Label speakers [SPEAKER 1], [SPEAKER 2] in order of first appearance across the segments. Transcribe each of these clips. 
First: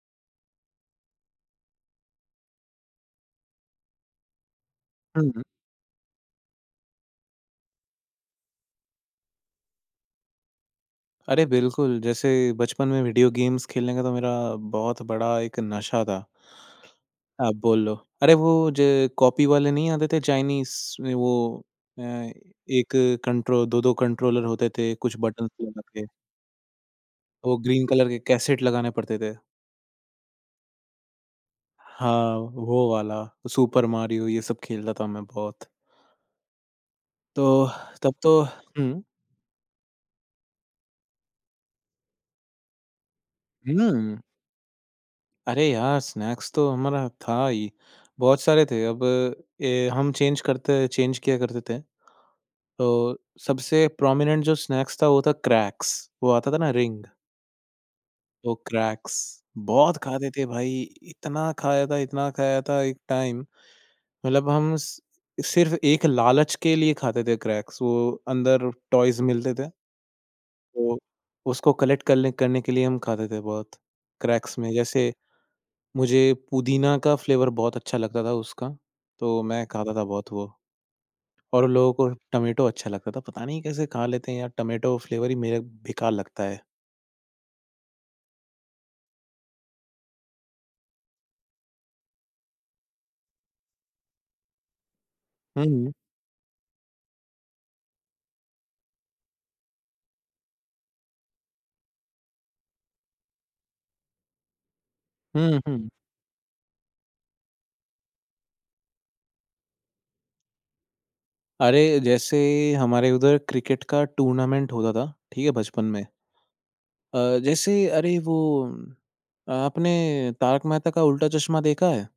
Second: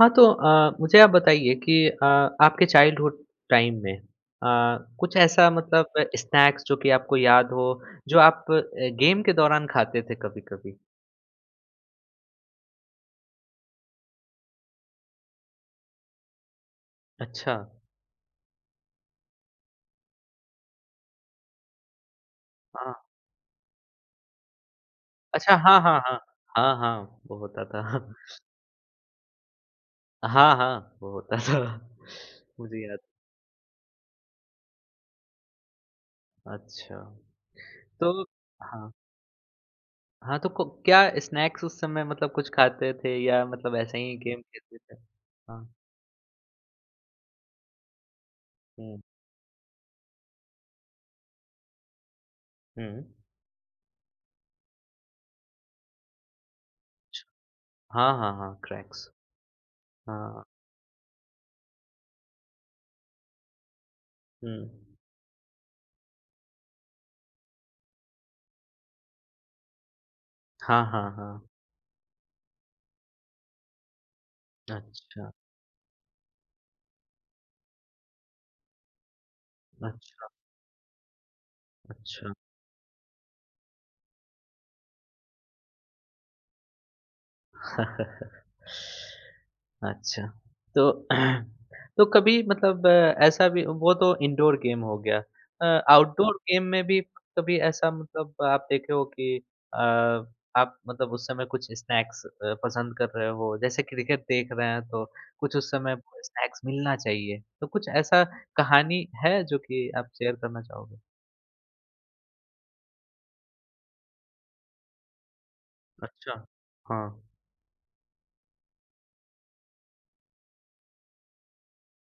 [SPEAKER 1] हाँ, तो मुझे आप बताइए कि आपके चाइल्डहुड टाइम में अ, कुछ
[SPEAKER 2] हुँ।
[SPEAKER 1] ऐसा मतलब स्नैक्स जो कि आपको याद हो, जो आप गेम के दौरान खाते थे कभी-कभी?
[SPEAKER 2] अरे बिल्कुल, जैसे बचपन में वीडियो गेम्स खेलने का तो मेरा बहुत बड़ा एक नशा था। आप
[SPEAKER 1] अच्छा,
[SPEAKER 2] बोल लो। अरे वो जो कॉपी वाले नहीं आते थे चाइनीज़ वो एक
[SPEAKER 1] हाँ।
[SPEAKER 2] कंट्रो 2-2 कंट्रोलर होते थे, कुछ बटन्स
[SPEAKER 1] अच्छा,
[SPEAKER 2] लगा
[SPEAKER 1] हाँ, हाँ,
[SPEAKER 2] के,
[SPEAKER 1] हाँ। हाँ, हाँ, वो
[SPEAKER 2] वो
[SPEAKER 1] होता था।
[SPEAKER 2] ग्रीन कलर के कैसेट लगाने पड़ते थे।
[SPEAKER 1] हाँ, हाँ, वो होता था।
[SPEAKER 2] हाँ,
[SPEAKER 1] मुझे
[SPEAKER 2] वो
[SPEAKER 1] याद
[SPEAKER 2] वाला, सुपर मारियो ये सब खेलता था मैं बहुत।
[SPEAKER 1] अच्छा,
[SPEAKER 2] तो तब
[SPEAKER 1] तो
[SPEAKER 2] तो
[SPEAKER 1] हाँ।
[SPEAKER 2] हुँ।
[SPEAKER 1] हाँ, तो को क्या स्नैक्स उस समय मतलब कुछ खाते थे या मतलब ऐसे
[SPEAKER 2] हुँ।
[SPEAKER 1] ही गेम खेलते थे?
[SPEAKER 2] अरे
[SPEAKER 1] हाँ।
[SPEAKER 2] यार! स्नैक्स तो हमारा था ही, बहुत सारे थे।
[SPEAKER 1] हुँ,
[SPEAKER 2] अब हम चेंज किया करते थे। तो
[SPEAKER 1] हुँ।
[SPEAKER 2] सबसे प्रोमिनेंट जो स्नैक्स था वो था क्रैक्स, वो आता था ना रिंग,
[SPEAKER 1] हाँ, हाँ,
[SPEAKER 2] तो
[SPEAKER 1] हाँ, क्रैक्स।
[SPEAKER 2] क्रैक्स बहुत खाते
[SPEAKER 1] हाँ।
[SPEAKER 2] थे भाई, इतना खाया था एक टाइम। मतलब
[SPEAKER 1] हुँ।
[SPEAKER 2] हम स सिर्फ़ एक लालच के लिए खाते थे क्रैक्स, वो अंदर टॉयज़ मिलते थे,
[SPEAKER 1] हाँ,
[SPEAKER 2] तो
[SPEAKER 1] हाँ, हाँ।
[SPEAKER 2] उसको कलेक्ट करने करने के लिए हम खाते थे बहुत, क्रैक्स में। जैसे
[SPEAKER 1] अच्छा,
[SPEAKER 2] मुझे पुदीना का फ्लेवर बहुत अच्छा लगता था उसका, तो मैं खाता था
[SPEAKER 1] अच्छा,
[SPEAKER 2] बहुत वो और लोगों को
[SPEAKER 1] अच्छा।
[SPEAKER 2] टमेटो अच्छा लगता था, पता नहीं कैसे खा लेते हैं यार टमेटो फ्लेवर ही मेरा बेकार लगता है।
[SPEAKER 1] अच्छा, तो तो कभी मतलब ऐसा भी वो तो इंडोर गेम हो गया।
[SPEAKER 2] हुँ,
[SPEAKER 1] आउटडोर गेम में भी कभी ऐसा मतलब आप देखे हो कि अ, आप मतलब उस समय कुछ स्नैक्स पसंद कर रहे हो, जैसे क्रिकेट देख रहे हैं तो कुछ
[SPEAKER 2] हुँ,
[SPEAKER 1] उस
[SPEAKER 2] हुँ।
[SPEAKER 1] समय स्नैक्स मिलना चाहिए। तो कुछ ऐसा कहानी है जो कि आप शेयर करना चाहोगे?
[SPEAKER 2] अरे! जैसे हमारे उधर क्रिकेट का टूर्नामेंट होता था, ठीक है, बचपन में।
[SPEAKER 1] अच्छा। हाँ।
[SPEAKER 2] जैसे अरे वो आपने तारक मेहता का उल्टा चश्मा देखा है?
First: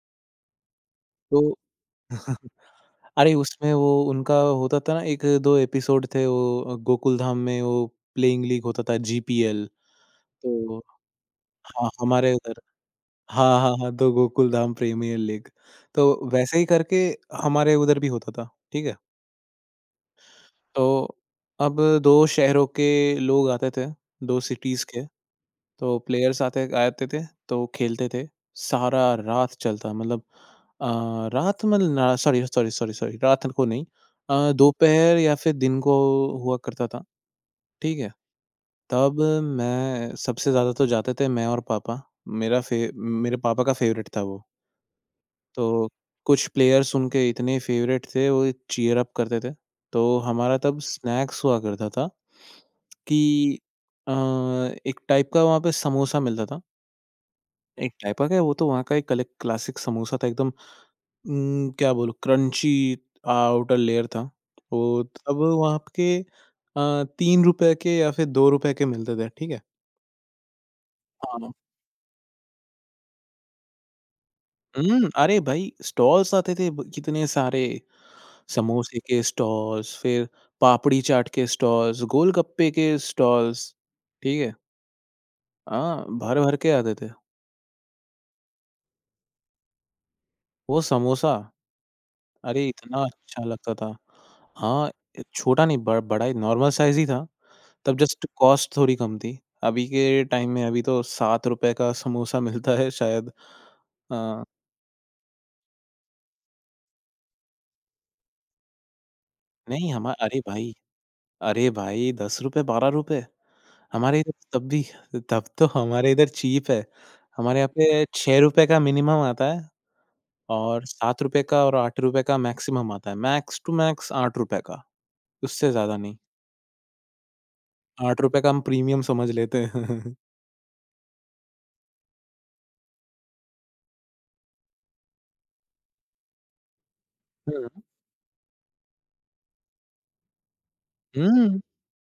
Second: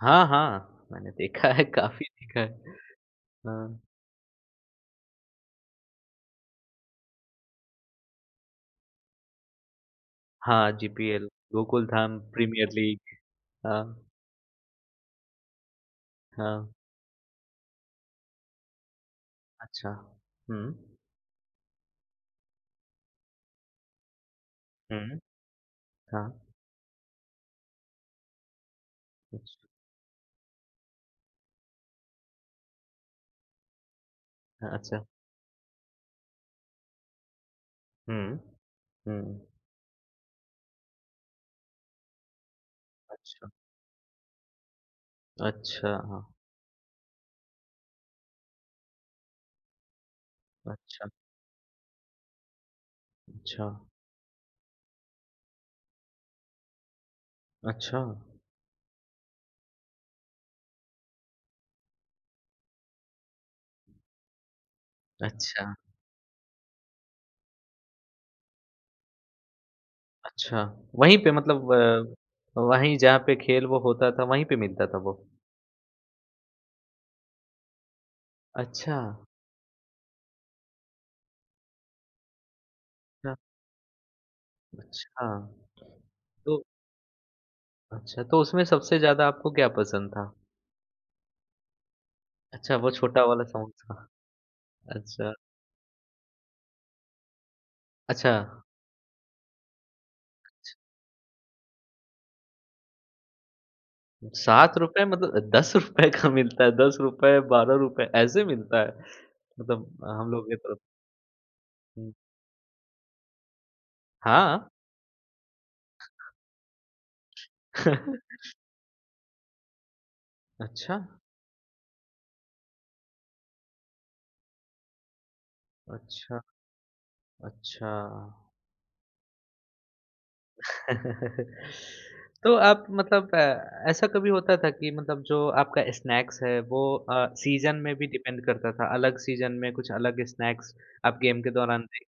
[SPEAKER 1] हाँ, हाँ, मैंने
[SPEAKER 2] तो
[SPEAKER 1] देखा है, काफ़ी देखा है।
[SPEAKER 2] अरे! उसमें
[SPEAKER 1] हाँ,
[SPEAKER 2] वो उनका होता था ना 1-2 एपिसोड थे वो गोकुल धाम में वो प्लेइंग लीग होता था जीपीएल,
[SPEAKER 1] हाँ,
[SPEAKER 2] तो
[SPEAKER 1] जीपीएल,
[SPEAKER 2] हाँ,
[SPEAKER 1] गोकुलधाम,
[SPEAKER 2] हमारे उधर
[SPEAKER 1] प्रीमियर लीग,
[SPEAKER 2] हाँ, हाँ,
[SPEAKER 1] हाँ,
[SPEAKER 2] हाँ, तो गोकुल धाम प्रीमियर लीग, तो वैसे
[SPEAKER 1] हाँ,
[SPEAKER 2] ही करके हमारे उधर भी होता था, ठीक है?
[SPEAKER 1] अच्छा। हुँ,
[SPEAKER 2] तो अब 2 शहरों के लोग आते थे, 2 सिटीज़ के,
[SPEAKER 1] हुँ,
[SPEAKER 2] तो
[SPEAKER 1] हाँ,
[SPEAKER 2] प्लेयर्स आते आते थे, तो खेलते थे, सारा रात
[SPEAKER 1] अच्छ
[SPEAKER 2] चलता मतलब अ, रात मतलब ना सॉरी, सॉरी, सॉरी, सॉरी रात को नहीं
[SPEAKER 1] अच्छा,
[SPEAKER 2] दोपहर या फिर दिन को हुआ करता था, ठीक है?
[SPEAKER 1] हुँ,
[SPEAKER 2] तब
[SPEAKER 1] हुँ,
[SPEAKER 2] मैं सबसे ज़्यादा तो जाते थे मैं और पापा, मेरा फे मेरे
[SPEAKER 1] अच्छा,
[SPEAKER 2] पापा का फ़ेवरेट था वो। तो
[SPEAKER 1] अच्छा, हाँ,
[SPEAKER 2] कुछ प्लेयर्स उनके इतने फ़ेवरेट थे, वो चीयर अप करते थे। तो हमारा तब
[SPEAKER 1] अच्छा,
[SPEAKER 2] स्नैक्स हुआ करता था कि
[SPEAKER 1] अच्छा,
[SPEAKER 2] अ, एक टाइप का वहाँ पे समोसा मिलता था। एक
[SPEAKER 1] अच्छा,
[SPEAKER 2] टाइप का क्या, वो तो वहाँ का एक कलेक क्लासिक समोसा था एकदम क्या बोलूँ क्रंची आउटर लेयर था। वो तब
[SPEAKER 1] अच्छा,
[SPEAKER 2] वहाँ के ₹3 के या फिर ₹2 के मिलते थे, ठीक है?
[SPEAKER 1] अच्छा, वहीं पे
[SPEAKER 2] हाँ।
[SPEAKER 1] मतलब वहीं जहाँ पे खेल वो होता था, वहीं पे मिलता था
[SPEAKER 2] हुँ,
[SPEAKER 1] वो?
[SPEAKER 2] अरे भाई स्टॉल्स आते थे ब कितने सारे। समोसे
[SPEAKER 1] अच्छा,
[SPEAKER 2] के स्टॉल्स, फिर पापड़ी चाट के स्टॉल्स, गोलगप्पे के
[SPEAKER 1] अच्छा,
[SPEAKER 2] स्टॉल्स, ठीक है?
[SPEAKER 1] अच्छा,
[SPEAKER 2] हाँ, भर-भर
[SPEAKER 1] तो
[SPEAKER 2] के आते थे।
[SPEAKER 1] अच्छा, तो उसमें सबसे ज़्यादा आपको क्या पसंद था?
[SPEAKER 2] वो समोसा, अरे
[SPEAKER 1] अच्छा, वो
[SPEAKER 2] इतना
[SPEAKER 1] छोटा
[SPEAKER 2] अच्छा
[SPEAKER 1] वाला सॉन्ग
[SPEAKER 2] लगता था।
[SPEAKER 1] था।
[SPEAKER 2] हाँ, ए
[SPEAKER 1] अच्छा,
[SPEAKER 2] छोटा नहीं ब बड़ा ही नॉर्मल साइज़ ही था, तब जस्ट
[SPEAKER 1] अच्छा,
[SPEAKER 2] कॉस्ट थोड़ी कम थी। अभी के टाइम में अभी तो ₹7 का समोसा मिलता है शायद। अ,
[SPEAKER 1] ₹7 मतलब ₹10 का मिलता है, ₹10 ₹12 ऐसे मिलता है? मतलब
[SPEAKER 2] नहीं हमा
[SPEAKER 1] हम
[SPEAKER 2] अरे
[SPEAKER 1] लोग की
[SPEAKER 2] भाई!
[SPEAKER 1] तरफ
[SPEAKER 2] अरे भाई!
[SPEAKER 1] हुँ,
[SPEAKER 2] ₹10 ₹12 हमारे इधर तो
[SPEAKER 1] हाँ।
[SPEAKER 2] तब भी तब तो हमारे इधर चीप है। हमारे यहाँ पे ₹6 का मिनिमम आता है और
[SPEAKER 1] अच्छा,
[SPEAKER 2] ₹7 का और ₹8 का मैक्सिमम आता है। मैक्स टू मैक्स ₹8 का, उससे ज़्यादा नहीं।
[SPEAKER 1] अच्छा, अच्छा।
[SPEAKER 2] ₹8 का हम प्रीमियम समझ लेते हैं।
[SPEAKER 1] तो आप मतलब ऐसा कभी होता था कि मतलब जो आपका स्नैक्स है वो सीज़न
[SPEAKER 2] हुँ।
[SPEAKER 1] में भी डिपेंड करता था, अलग सीज़न में कुछ अलग स्नैक्स आप गेम के
[SPEAKER 2] हुँ।
[SPEAKER 1] दौरान भी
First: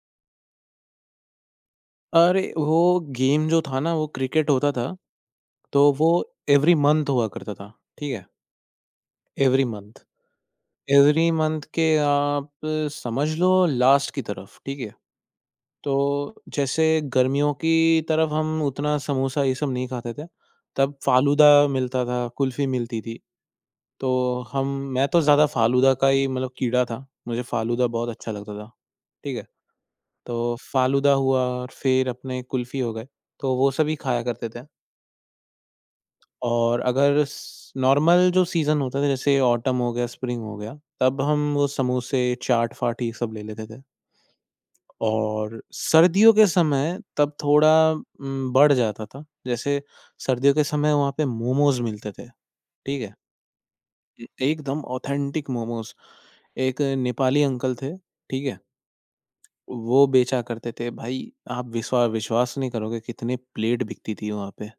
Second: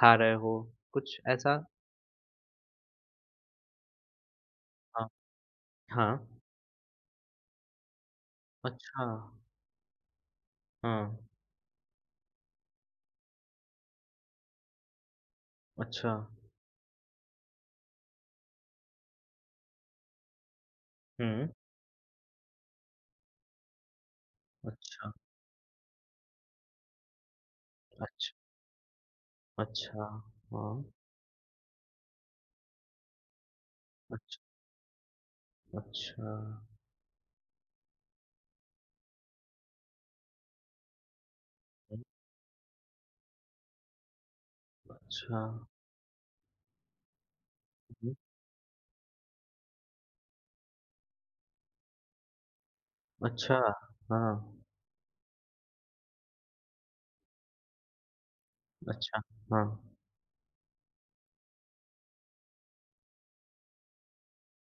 [SPEAKER 1] खा रहे हो, कुछ ऐसा?
[SPEAKER 2] अरे! वो गेम जो था ना वो क्रिकेट होता था,
[SPEAKER 1] हाँ,
[SPEAKER 2] तो वो
[SPEAKER 1] हाँ।
[SPEAKER 2] एवरी मंथ हुआ करता था, ठीक है?
[SPEAKER 1] अच्छा।
[SPEAKER 2] Every month.
[SPEAKER 1] हाँ,
[SPEAKER 2] एवरी मंथ के आप समझ लो लास्ट की तरफ, ठीक है? तो
[SPEAKER 1] अच्छा।
[SPEAKER 2] जैसे गर्मियों की तरफ हम उतना समोसा ये सब नहीं खाते थे, तब
[SPEAKER 1] हुँ,
[SPEAKER 2] फालूदा मिलता था, कुल्फ़ी मिलती थी। तो हम मैं
[SPEAKER 1] अच्छा,
[SPEAKER 2] तो ज़्यादा फालूदा का ही मतलब कीड़ा था, मुझे फालूदा बहुत अच्छा
[SPEAKER 1] अच्छ
[SPEAKER 2] लगता था, ठीक है?
[SPEAKER 1] अच्छा,
[SPEAKER 2] तो
[SPEAKER 1] हाँ,
[SPEAKER 2] फालूदा हुआ और फिर अपने कुल्फ़ी हो गए, तो वो सब ही खाया
[SPEAKER 1] अच्छ
[SPEAKER 2] करते थे।
[SPEAKER 1] अच्छा,
[SPEAKER 2] और अगर स नॉर्मल जो सीज़न होता था जैसे ऑटम हो गया, स्प्रिंग हो गया, तब हम वो
[SPEAKER 1] हुँ,
[SPEAKER 2] समोसे, चाट-फाट ये सब ले लेते थे।
[SPEAKER 1] अच्छा,
[SPEAKER 2] और सर्दियों के समय तब थोड़ा
[SPEAKER 1] हुँ,
[SPEAKER 2] बढ़ जाता था। जैसे सर्दियों के समय वहाँ पे मोमोज़ मिलते थे, ठीक है?
[SPEAKER 1] अच्छा,
[SPEAKER 2] ए
[SPEAKER 1] हाँ,
[SPEAKER 2] एकदम ऑथेंटिक मोमोज़। एक नेपाली अंकल थे, ठीक है?
[SPEAKER 1] अच्छा, हाँ।
[SPEAKER 2] वो बेचा करते थे। भाई आप विश्वास नहीं करोगे कितने प्लेट बिकती थी वहाँ पे।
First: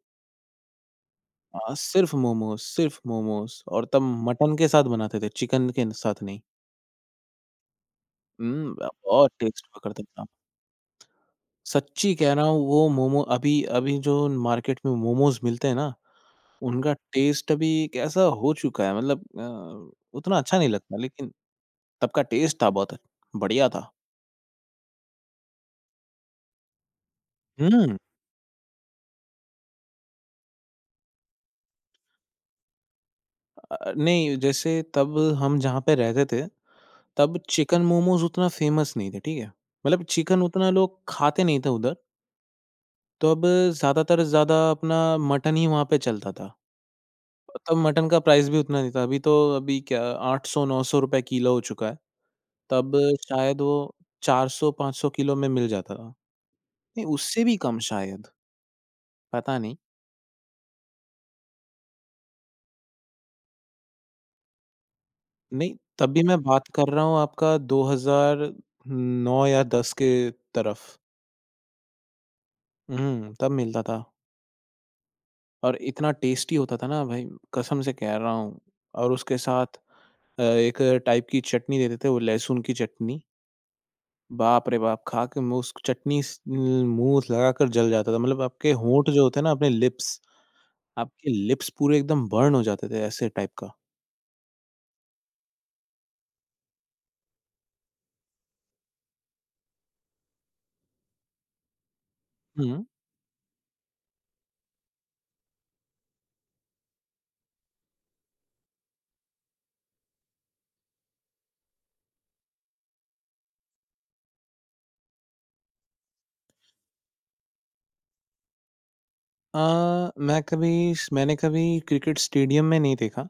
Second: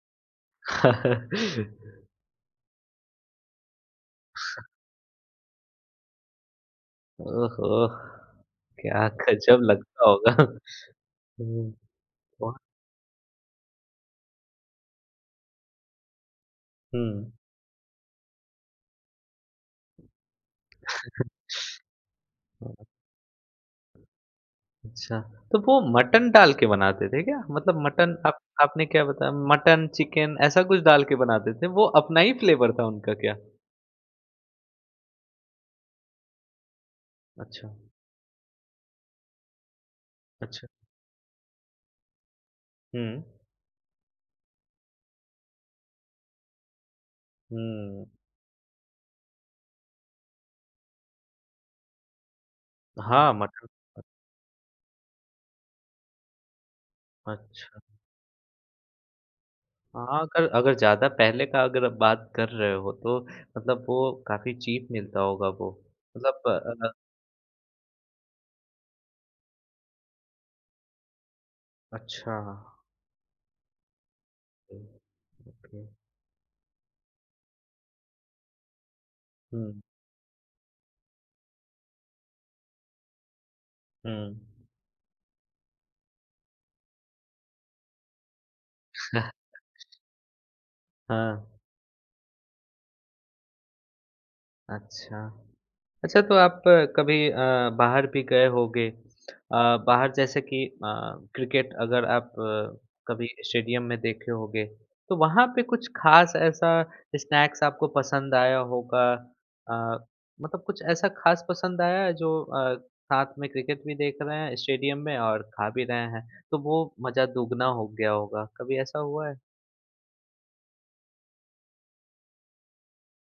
[SPEAKER 2] सिर्फ़ मोमोज़ और तब मटन के साथ बनाते थे, चिकन के साथ नहीं।
[SPEAKER 1] ओहो!
[SPEAKER 2] ब
[SPEAKER 1] क्या
[SPEAKER 2] बहुत
[SPEAKER 1] गज़ब
[SPEAKER 2] टेस्ट पकड़ता
[SPEAKER 1] लगता
[SPEAKER 2] था।
[SPEAKER 1] होगा। हुँ,
[SPEAKER 2] सच्ची कह रहा
[SPEAKER 1] बहुत
[SPEAKER 2] हूँ वो मोमो अभी अभी जो मार्केट में मोमोज़ मिलते हैं ना, उनका
[SPEAKER 1] हुँ,
[SPEAKER 2] टेस्ट अभी कैसा हो चुका है मतलब उतना अच्छा नहीं लगता लेकिन तब का टेस्ट था बहुत बढ़िया था।
[SPEAKER 1] अच्छा, तो वो मटन डाल के बनाते थे क्या? मतलब
[SPEAKER 2] हुँ,
[SPEAKER 1] मटन आप आपने क्या बताया मटन, चिकन ऐसा कुछ डाल के बनाते थे, वो अपना ही फ्लेवर था उनका क्या?
[SPEAKER 2] नहीं जैसे तब हम जहाँ पे रहते थे, तब
[SPEAKER 1] अच्छा,
[SPEAKER 2] चिकन मोमोज़ उतना फ़ेमस नहीं थे, ठीक है? मतलब चिकन
[SPEAKER 1] अच्छा,
[SPEAKER 2] उतना लोग खाते नहीं थे उधर।
[SPEAKER 1] हुँ,
[SPEAKER 2] तो अब ज़्यादा अपना मटन ही वहाँ पे चलता था। तब
[SPEAKER 1] हुँ।
[SPEAKER 2] मटन का प्राइस भी उतना नहीं था, अभी तो अभी क्या 800-900 रुपए किलो हो चुका है। तब
[SPEAKER 1] हाँ,
[SPEAKER 2] शायद
[SPEAKER 1] मटन
[SPEAKER 2] वो 400-500 किलो में मिल जाता था। नहीं, उससे भी कम
[SPEAKER 1] अच्छा।
[SPEAKER 2] शायद। पता नहीं।
[SPEAKER 1] हाँ, अगर अगर ज़्यादा पहले का अगर आप बात कर रहे हो तो मतलब वो काफ़ी चीप मिलता होगा वो।
[SPEAKER 2] नहीं, तब भी मैं
[SPEAKER 1] मतलब
[SPEAKER 2] बात कर रहा हूँ आपका 2009 या 10 के तरफ।
[SPEAKER 1] अच्छा,
[SPEAKER 2] हुँ, तब मिलता था।
[SPEAKER 1] ओके।
[SPEAKER 2] और इतना टेस्टी होता था ना भाई, कसम से कह रहा हूँ। और उसके साथ
[SPEAKER 1] हुँ,
[SPEAKER 2] एक टाइप की चटनी देते थे, वो लहसुन की चटनी।
[SPEAKER 1] हुँ।
[SPEAKER 2] बाप रे बाप! खा के मुँह उस चटनी स मुँह लगाकर जल जाता था। मतलब आपके होंठ जो होते हैं ना, अपने लिप्स, आपके
[SPEAKER 1] हाँ,
[SPEAKER 2] लिप्स पूरे एकदम बर्न हो जाते थे, ऐसे टाइप का।
[SPEAKER 1] अच्छा। अच्छा तो आप कभी बाहर भी गए होंगे बाहर जैसे कि क्रिकेट अगर आप
[SPEAKER 2] हुँ।
[SPEAKER 1] कभी स्टेडियम में देखे होंगे तो वहाँ पे कुछ खास ऐसा स्नैक्स आपको पसंद आया होगा अ, मतलब कुछ ऐसा खास पसंद आया है जो साथ में क्रिकेट भी देख रहे हैं स्टेडियम में और खा भी रहे हैं तो वो मज़ा दुगना हो गया होगा कभी ऐसा हुआ है?
[SPEAKER 2] मैंने कभी क्रिकेट स्टेडियम में नहीं देखा,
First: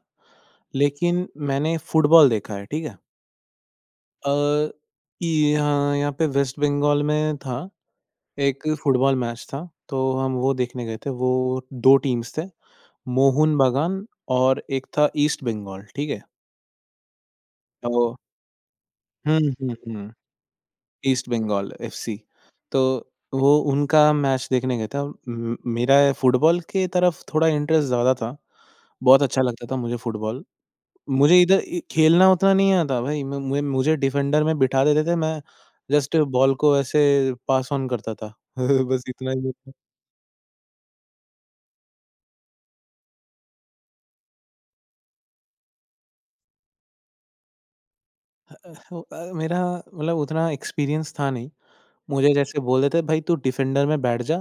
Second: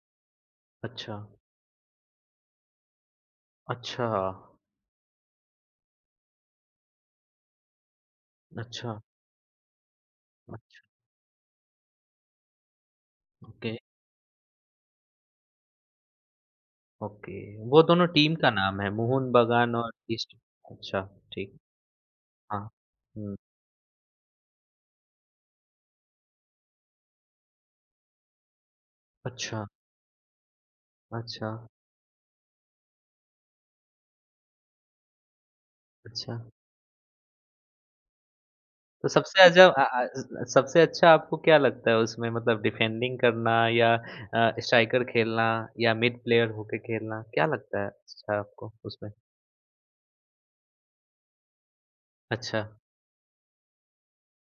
[SPEAKER 1] अच्छा,
[SPEAKER 2] लेकिन मैंने फुटबॉल देखा है, ठीक है?
[SPEAKER 1] अच्छा,
[SPEAKER 2] अ, ये यहाँ यहाँ पे वेस्ट बंगाल में था एक
[SPEAKER 1] अच्छा,
[SPEAKER 2] फुटबॉल मैच था, तो हम वो
[SPEAKER 1] अच्छा,
[SPEAKER 2] देखने गए थे। वो 2 टीम्स थे, मोहन
[SPEAKER 1] ओके।
[SPEAKER 2] बागान और एक था ईस्ट बंगाल, ठीक है?
[SPEAKER 1] ओके, वो दोनों
[SPEAKER 2] तो
[SPEAKER 1] टीम का नाम है, मोहन
[SPEAKER 2] हुँ, हुँ,
[SPEAKER 1] बागान और
[SPEAKER 2] हुँ।
[SPEAKER 1] ईस्ट अच्छा,
[SPEAKER 2] ईस्ट
[SPEAKER 1] ठीक,
[SPEAKER 2] बंगाल एफसी।
[SPEAKER 1] हाँ।
[SPEAKER 2] तो
[SPEAKER 1] हुँ,
[SPEAKER 2] वो उनका मैच देखने गए थे और म मेरा फुटबॉल के तरफ थोड़ा इंटरेस्ट ज़्यादा था। बहुत अच्छा
[SPEAKER 1] अच्छा,
[SPEAKER 2] लगता था मुझे फुटबॉल। मुझे
[SPEAKER 1] अच्छा,
[SPEAKER 2] इधर इ खेलना उतना नहीं आता भाई, म मुझे मुझे डिफेंडर में बिठा देते थे, मैं जस्ट
[SPEAKER 1] अच्छा।
[SPEAKER 2] बॉल को ऐसे पास ऑन करता था। बस
[SPEAKER 1] तो
[SPEAKER 2] इतना
[SPEAKER 1] सबसे
[SPEAKER 2] ही
[SPEAKER 1] अजब अ अ, स सबसे अच्छा आपको क्या लगता है उसमें मतलब डिफेंडिंग करना या स्ट्राइकर खेलना या मिड प्लेयर होके खेलना, क्या लगता है अच्छा आपको उसमें?
[SPEAKER 2] मेरा मतलब उतना एक्सपीरियंस था नहीं। मुझे जैसे
[SPEAKER 1] अच्छा,
[SPEAKER 2] बोल देते भाई तू डिफेंडर में बैठ जा,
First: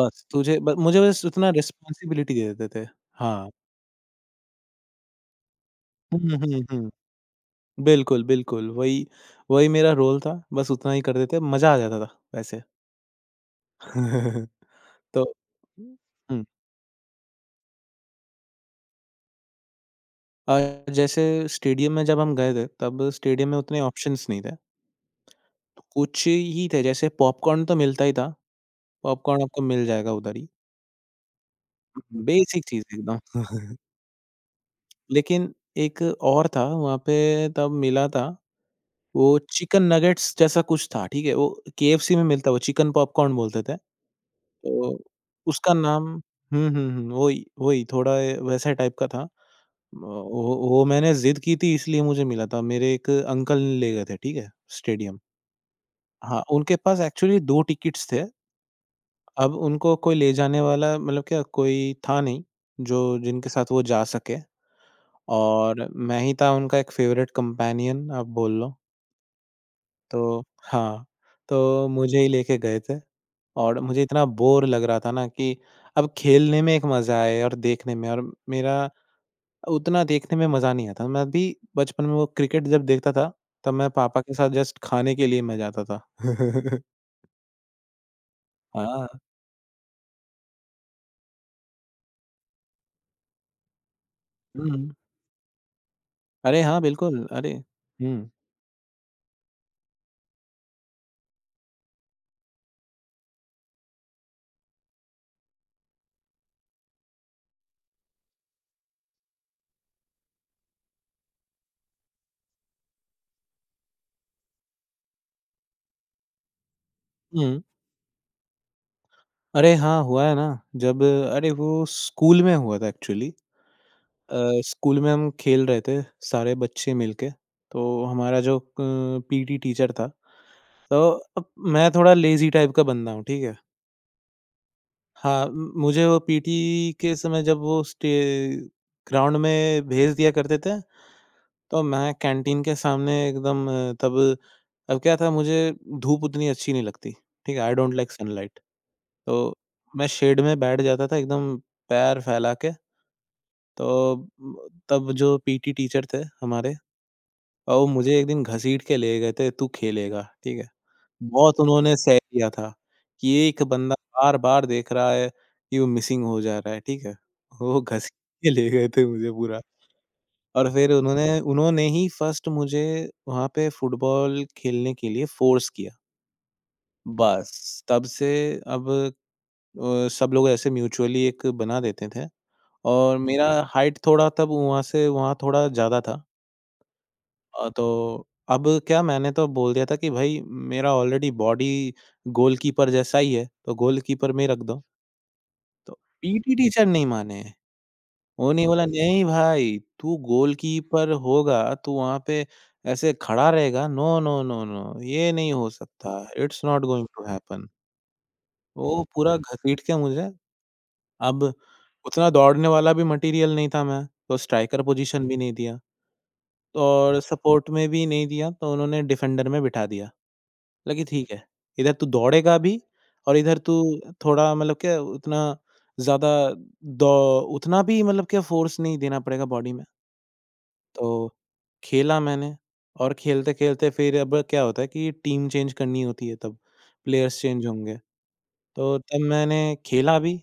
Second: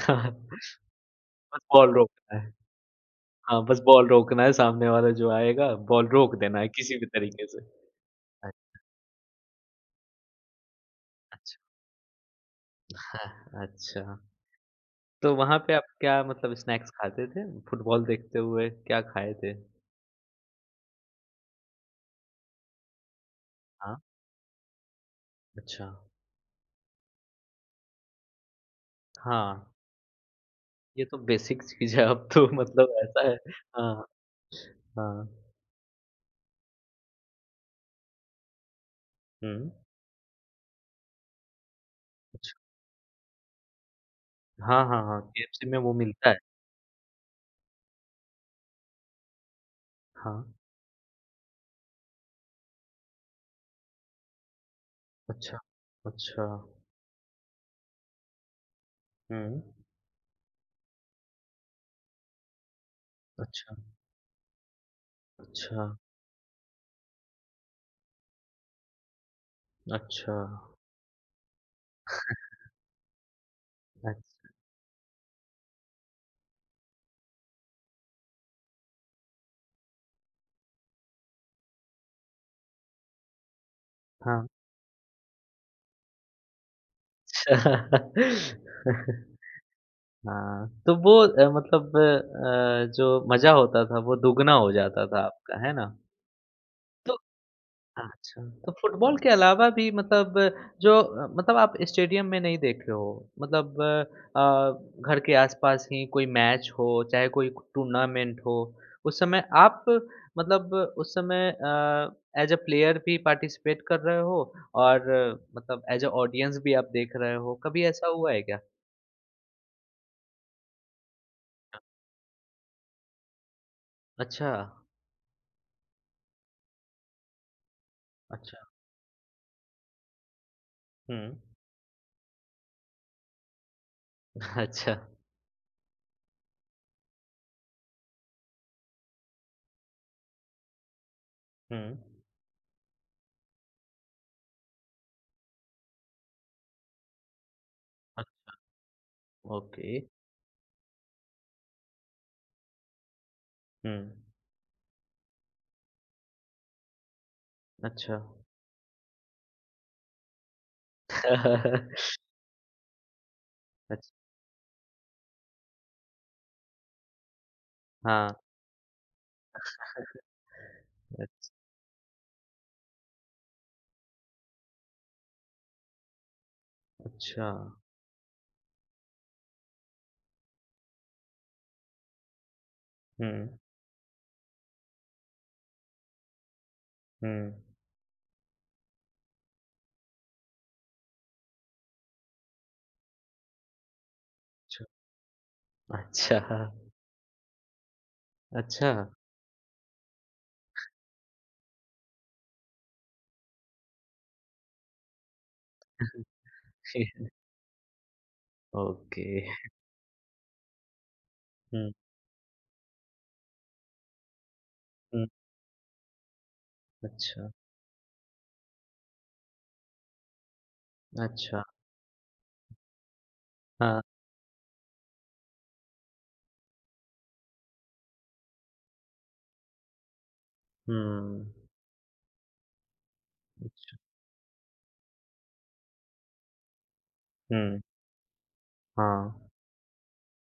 [SPEAKER 2] बस तुझे ब
[SPEAKER 1] बस
[SPEAKER 2] मुझे बस उतना
[SPEAKER 1] बॉल
[SPEAKER 2] रिस्पॉन्सिबिलिटी
[SPEAKER 1] रोकना
[SPEAKER 2] दे
[SPEAKER 1] है।
[SPEAKER 2] देते थे। हाँ।
[SPEAKER 1] हाँ, बस बॉल रोकना है सामने वाला जो आएगा, बॉल
[SPEAKER 2] हुँ,
[SPEAKER 1] रोक
[SPEAKER 2] हुँ,
[SPEAKER 1] देना है
[SPEAKER 2] हुँ।
[SPEAKER 1] किसी भी तरीके से।
[SPEAKER 2] बिल्कुल,
[SPEAKER 1] अ,
[SPEAKER 2] बिल्कुल वही वही मेरा रोल था, बस उतना ही कर देते,
[SPEAKER 1] अच्छा,
[SPEAKER 2] मज़ा आ जाता था वैसे।
[SPEAKER 1] अच्छा।
[SPEAKER 2] तो
[SPEAKER 1] तो वहाँ पे आप क्या
[SPEAKER 2] हुँ,
[SPEAKER 1] मतलब स्नैक्स खाते थे? फुटबॉल देखते हुए क्या खाए थे?
[SPEAKER 2] और जैसे स्टेडियम में जब हम गए थे, तब स्टेडियम में उतने
[SPEAKER 1] हाँ,
[SPEAKER 2] ऑप्शंस नहीं थे। तो
[SPEAKER 1] अच्छा।
[SPEAKER 2] कुछ ही थे जैसे पॉपकॉर्न तो मिलता ही था, पॉपकॉर्न आपको
[SPEAKER 1] हाँ,
[SPEAKER 2] मिल जाएगा उधर ही,
[SPEAKER 1] ये तो बेसिक चीज़ है अब तो
[SPEAKER 2] बेसिक चीज़
[SPEAKER 1] मतलब
[SPEAKER 2] एकदम।
[SPEAKER 1] ऐसा है हाँ, हाँ।
[SPEAKER 2] लेकिन एक और था वहाँ पे तब मिला था, वो
[SPEAKER 1] हुँ।
[SPEAKER 2] चिकन नगेट्स जैसा कुछ था, ठीक है? वो केएफसी में मिलता है,
[SPEAKER 1] अच्छा,
[SPEAKER 2] वो चिकन पॉपकॉर्न बोलते थे।
[SPEAKER 1] हाँ,
[SPEAKER 2] तो
[SPEAKER 1] हाँ, हाँ, केएफसी
[SPEAKER 2] उसका
[SPEAKER 1] में वो
[SPEAKER 2] नाम
[SPEAKER 1] मिलता है।
[SPEAKER 2] हुँ, हुँ, हुँ, वही, वही थोड़ा ए वैसा टाइप का था। म
[SPEAKER 1] हाँ,
[SPEAKER 2] वो मैंने ज़िद की थी इसलिए मुझे मिला था। मेरे एक अंकल ले गए थे, ठीक है? स्टेडियम।
[SPEAKER 1] अच्छा,
[SPEAKER 2] हाँ,
[SPEAKER 1] अच्छा।
[SPEAKER 2] उनके पास एक्चुअली 2 टिकट्स थे। अब
[SPEAKER 1] हुँ।
[SPEAKER 2] उनको कोई ले जाने वाला मतलब क्या कोई था नहीं, जो जिनके साथ
[SPEAKER 1] अच्छा,
[SPEAKER 2] वो जा सके।
[SPEAKER 1] अच्छा,
[SPEAKER 2] और मैं ही था उनका एक फ़ेवरेट कम्पेनियन आप बोल लो।
[SPEAKER 1] अच्छा,
[SPEAKER 2] तो हाँ, तो मुझे ही लेके गए थे और मुझे इतना
[SPEAKER 1] अच्छ
[SPEAKER 2] बोर लग रहा था ना कि अब खेलने में एक मज़ा है और देखने में और मेरा उतना देखने में मज़ा नहीं आता। मैं भी बचपन में वो क्रिकेट जब देखता था, तब मैं पापा के
[SPEAKER 1] हाँ,
[SPEAKER 2] साथ जस्ट खाने के लिए मैं जाता था।
[SPEAKER 1] अच्छा।
[SPEAKER 2] हाँ,
[SPEAKER 1] हाँ, तो वो मतलब जो मज़ा होता था वो दुगना हो
[SPEAKER 2] हुँ।
[SPEAKER 1] जाता था आपका, है ना?
[SPEAKER 2] अरे हाँ,
[SPEAKER 1] तो
[SPEAKER 2] बिल्कुल। अरे हुँ,
[SPEAKER 1] अच्छा, तो फुटबॉल के अलावा भी मतलब जो मतलब आप स्टेडियम में नहीं देख रहे हो, मतलब घर के आसपास ही कोई मैच हो, चाहे कोई टूर्नामेंट हो, उस समय आप मतलब उस समय एज़ अ प्लेयर भी पार्टिसिपेट कर रहे हो और मतलब एज़ अ ऑडियंस भी आप देख रहे हो,
[SPEAKER 2] हुँ।
[SPEAKER 1] कभी ऐसा हुआ है क्या?
[SPEAKER 2] अरे हाँ, हुआ है ना। जब अरे वो स्कूल में हुआ था एक्चुअली। अ,
[SPEAKER 1] अच्छा,
[SPEAKER 2] स्कूल में हम खेल रहे थे सारे बच्चे मिलके, तो हमारा जो
[SPEAKER 1] अच्छा,
[SPEAKER 2] पीटी टीचर था, तो
[SPEAKER 1] हुँ।
[SPEAKER 2] अब मैं थोड़ा लेज़ी टाइप का बंदा हूँ, ठीक है?
[SPEAKER 1] अच्छा,
[SPEAKER 2] हाँ, म मुझे वो पीटी के समय जब वो स्टे ग्राउंड में भेज दिया करते थे,
[SPEAKER 1] हुँ।
[SPEAKER 2] तो मैं कैंटीन के सामने एकदम तब अब क्या था मुझे धूप उतनी अच्छी नहीं लगती, ठीक है? I don't like
[SPEAKER 1] a,
[SPEAKER 2] sunlight तो
[SPEAKER 1] ओके,
[SPEAKER 2] मैं शेड में बैठ जाता था एकदम पैर फैला के,
[SPEAKER 1] हुँ,
[SPEAKER 2] तो तब जो पीटी टीचर थे हमारे और वो
[SPEAKER 1] अच्छा।
[SPEAKER 2] मुझे एक दिन घसीट के ले गए थे, "तू खेलेगा।" ठीक है? बहुत अच्छा। उन्होंने सह लिया था, कि ये एक बंदा
[SPEAKER 1] अच्छा,
[SPEAKER 2] बार-बार देख रहा है कि वो मिसिंग हो जा रहा है, ठीक है? वो घसीट
[SPEAKER 1] हाँ।
[SPEAKER 2] के ले गए थे मुझे पूरा और फिर उन्होंने उन्होंने ही फर्स्ट मुझे वहाँ पे फुटबॉल खेलने के लिए फ़ोर्स किया।
[SPEAKER 1] अच्छा।
[SPEAKER 2] बस, तब से अब सब लोग ऐसे म्यूचुअली एक बना देते थे और मेरा
[SPEAKER 1] हुँ,
[SPEAKER 2] हाइट थोड़ा तब वहाँ से वहाँ थोड़ा ज़्यादा था।
[SPEAKER 1] हुँ।
[SPEAKER 2] तो अब क्या मैंने तो बोल दिया था कि भाई मेरा ऑलरेडी बॉडी गोलकीपर जैसा ही है, तो गोलकीपर में ही रख दो। तो
[SPEAKER 1] अच्छा,
[SPEAKER 2] पीटी
[SPEAKER 1] अच्छा,
[SPEAKER 2] टीचर नहीं माने। उन्होंने बोला
[SPEAKER 1] अच्छा।
[SPEAKER 2] नहीं भाई तू गोलकीपर होगा, तू वहाँ पे ऐसे खड़ा रहेगा, नो, नो, नो, नो ये नहीं हो सकता, it's not going to happen. वो
[SPEAKER 1] ओके।
[SPEAKER 2] पूरा घसीट के मुझे अब
[SPEAKER 1] हुँ,
[SPEAKER 2] उतना दौड़ने वाला भी मटेरियल नहीं था मैं, तो स्ट्राइकर पोजीशन
[SPEAKER 1] हुँ।
[SPEAKER 2] भी नहीं दिया और
[SPEAKER 1] अच्छा,
[SPEAKER 2] सपोर्ट में भी नहीं दिया, तो उन्होंने डिफेंडर में बिठा दिया। लगा कि ठीक है,
[SPEAKER 1] अच्छा।
[SPEAKER 2] इधर तू दौड़ेगा भी और इधर तू
[SPEAKER 1] हाँ।
[SPEAKER 2] थोड़ा मतलब क्या उतना ज़्यादा दौ उतना भी मतलब क्या फ़ोर्स नहीं देना पड़ेगा बॉडी में। तो
[SPEAKER 1] हुँ।
[SPEAKER 2] खेला मैंने और खेलते-खेलते
[SPEAKER 1] अच्छा,
[SPEAKER 2] फिर अब क्या होता है कि टीम चेंज करनी होती है तब, प्लेयर्स चेंज
[SPEAKER 1] हुँ,
[SPEAKER 2] होंगे। तो तब
[SPEAKER 1] हाँ।
[SPEAKER 2] मैंने खेला भी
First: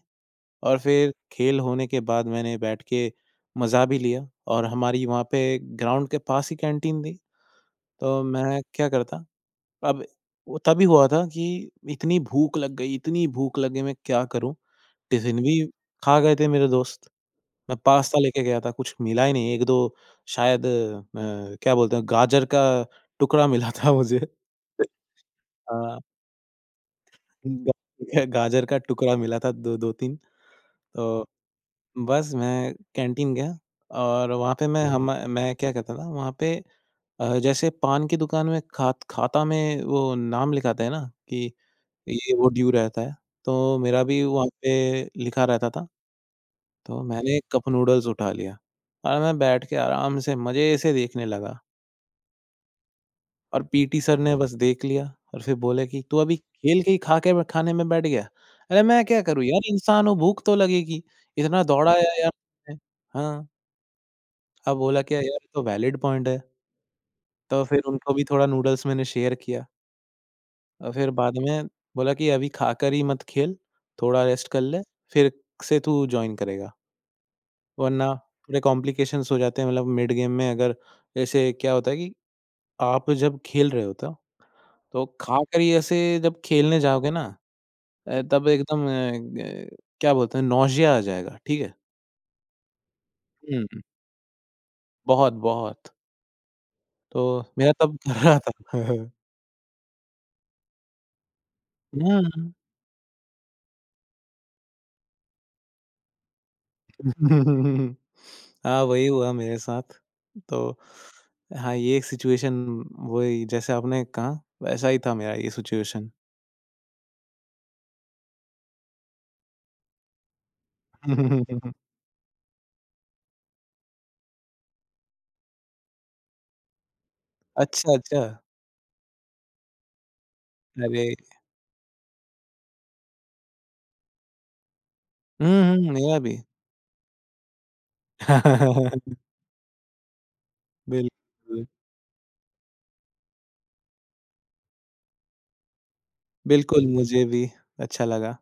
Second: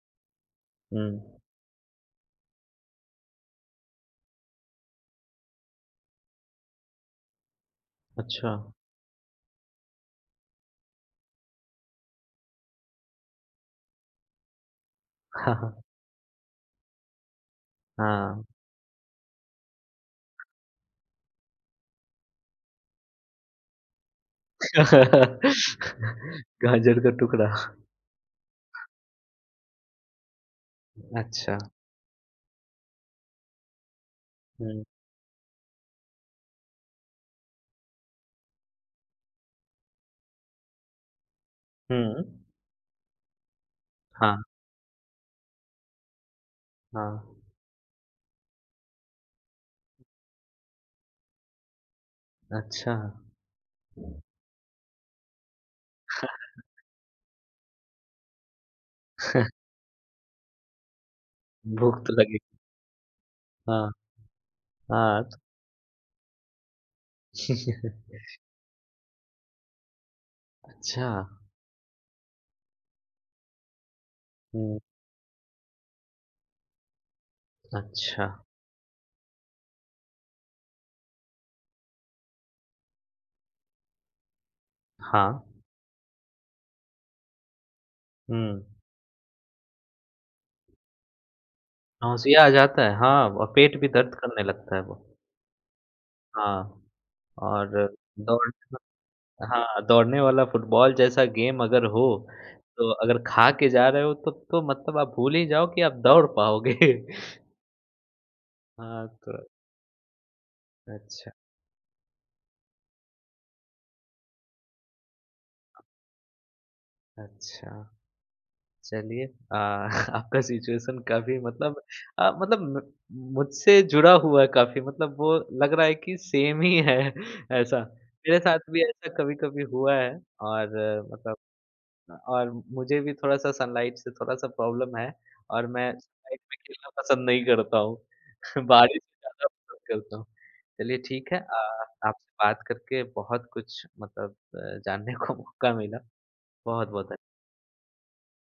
[SPEAKER 2] और
[SPEAKER 1] हुँ,
[SPEAKER 2] फिर खेल होने के बाद मैंने बैठ के मज़ा भी लिया और हमारी वहाँ पे ग्राउंड के पास ही कैंटीन थी। तो
[SPEAKER 1] अच्छा।
[SPEAKER 2] मैं क्या करता अब वो तभी हुआ था कि इतनी भूख लग गई, इतनी भूख लगी मैं क्या करूँ? टिफ़िन भी
[SPEAKER 1] हाँ।
[SPEAKER 2] खा गए थे मेरे दोस्त। मैं पास्ता लेके
[SPEAKER 1] हाँ
[SPEAKER 2] गया था, कुछ मिला ही नहीं। 1-2 शायद क्या बोलते हैं गाजर का टुकड़ा मिला था मुझे। हाँ,
[SPEAKER 1] गाजर का टुकड़ा।
[SPEAKER 2] ग गाजर का टुकड़ा मिला था 2-2-3 तो
[SPEAKER 1] अच्छा।
[SPEAKER 2] बस मैं कैंटीन गया और वहाँ पे
[SPEAKER 1] हुँ,
[SPEAKER 2] मैं क्या करता था वहाँ पे जैसे पान की दुकान में खाता में वो नाम लिखाते हैं ना कि
[SPEAKER 1] हुँ।
[SPEAKER 2] ये वो ड्यू रहता है, तो मेरा भी
[SPEAKER 1] हाँ,
[SPEAKER 2] वहाँ पे लिखा रहता था, तो मैंने
[SPEAKER 1] हाँ।
[SPEAKER 2] कप नूडल्स उठा लिया और मैं बैठ के आराम से मज़े से देखने लगा
[SPEAKER 1] अच्छा,
[SPEAKER 2] और पीटी सर ने बस देख लिया और फिर बोले कि, "तू अभी खेल के ही खा के खाने में बैठ गया?" अरे! मैं क्या करूँ यार इंसान हूँ, भूख तो लगेगी, इतना
[SPEAKER 1] भूख
[SPEAKER 2] दौड़ाया
[SPEAKER 1] तो
[SPEAKER 2] यार
[SPEAKER 1] लगी।
[SPEAKER 2] तुमने। हाँ,
[SPEAKER 1] हाँ,
[SPEAKER 2] अब बोला क्या
[SPEAKER 1] हाँ।
[SPEAKER 2] यार ये तो वैलिड पॉइंट है, तो फिर उनको भी थोड़ा नूडल्स मैंने शेयर किया और
[SPEAKER 1] अच्छा।
[SPEAKER 2] फिर बाद में बोला कि, "अभी खाकर ही मत खेल, थोड़ा रेस्ट कर
[SPEAKER 1] हुँ,
[SPEAKER 2] ले, फिर से तू जॉइन करेगा।" वरना
[SPEAKER 1] अच्छा।
[SPEAKER 2] थोड़े कॉम्प्लिकेशंस हो जाते हैं मतलब मिड गेम में अगर जैसे क्या होता है कि आप जब खेल रहे होते हो तो
[SPEAKER 1] हाँ।
[SPEAKER 2] खाकर ही ऐसे जब खेलने जाओगे ना
[SPEAKER 1] हुँ।
[SPEAKER 2] तब एकदम क्या बोलते हैं नौसिया आ जाएगा, ठीक है?
[SPEAKER 1] नौसिया आ जाता है, हाँ और पेट
[SPEAKER 2] हुँ।
[SPEAKER 1] भी दर्द करने लगता है वो।
[SPEAKER 2] बहुत, बहुत।
[SPEAKER 1] हाँ,
[SPEAKER 2] तो
[SPEAKER 1] और
[SPEAKER 2] मेरा तब कर रहा
[SPEAKER 1] दौड़
[SPEAKER 2] था।
[SPEAKER 1] हाँ, दौड़ने वाला फुटबॉल जैसा गेम अगर हो,
[SPEAKER 2] हुँ।
[SPEAKER 1] तो अगर खा के जा रहे हो तो मतलब आप भूल ही जाओ कि आप दौड़ पाओगे।
[SPEAKER 2] हाँ, वही
[SPEAKER 1] हाँ,
[SPEAKER 2] हुआ
[SPEAKER 1] तो
[SPEAKER 2] मेरे साथ। तो
[SPEAKER 1] अच्छा,
[SPEAKER 2] हाँ, ये एक सिचुएशन वही जैसे आपने कहा वैसा ही था मेरा ये सिचुएशन।
[SPEAKER 1] अच्छा। चलिए आपका सिचुएशन काफ़ी मतलब अ, मतलब म मुझसे जुड़ा हुआ है काफ़ी मतलब वो लग रहा है कि सेम ही है ऐसा।
[SPEAKER 2] अच्छा, अच्छा।
[SPEAKER 1] मेरे साथ भी ऐसा कभी-कभी हुआ है और
[SPEAKER 2] अरे!
[SPEAKER 1] मतलब और मुझे भी थोड़ा-सा सनलाइट से थोड़ा-सा प्रॉब्लम है
[SPEAKER 2] हुँ,
[SPEAKER 1] और मैं
[SPEAKER 2] हुँ, मेरा भी।
[SPEAKER 1] सनलाइट में खेलना पसंद नहीं करता हूँ। बारिश में ज़्यादा पसंद करता हूँ। चलिए ठीक है
[SPEAKER 2] बिल्कुल,
[SPEAKER 1] आपसे बात करके बहुत कुछ मतलब जानने को मौका मिला।
[SPEAKER 2] बिल्कुल
[SPEAKER 1] बहुत-बहुत
[SPEAKER 2] मुझे भी अच्छा लगा।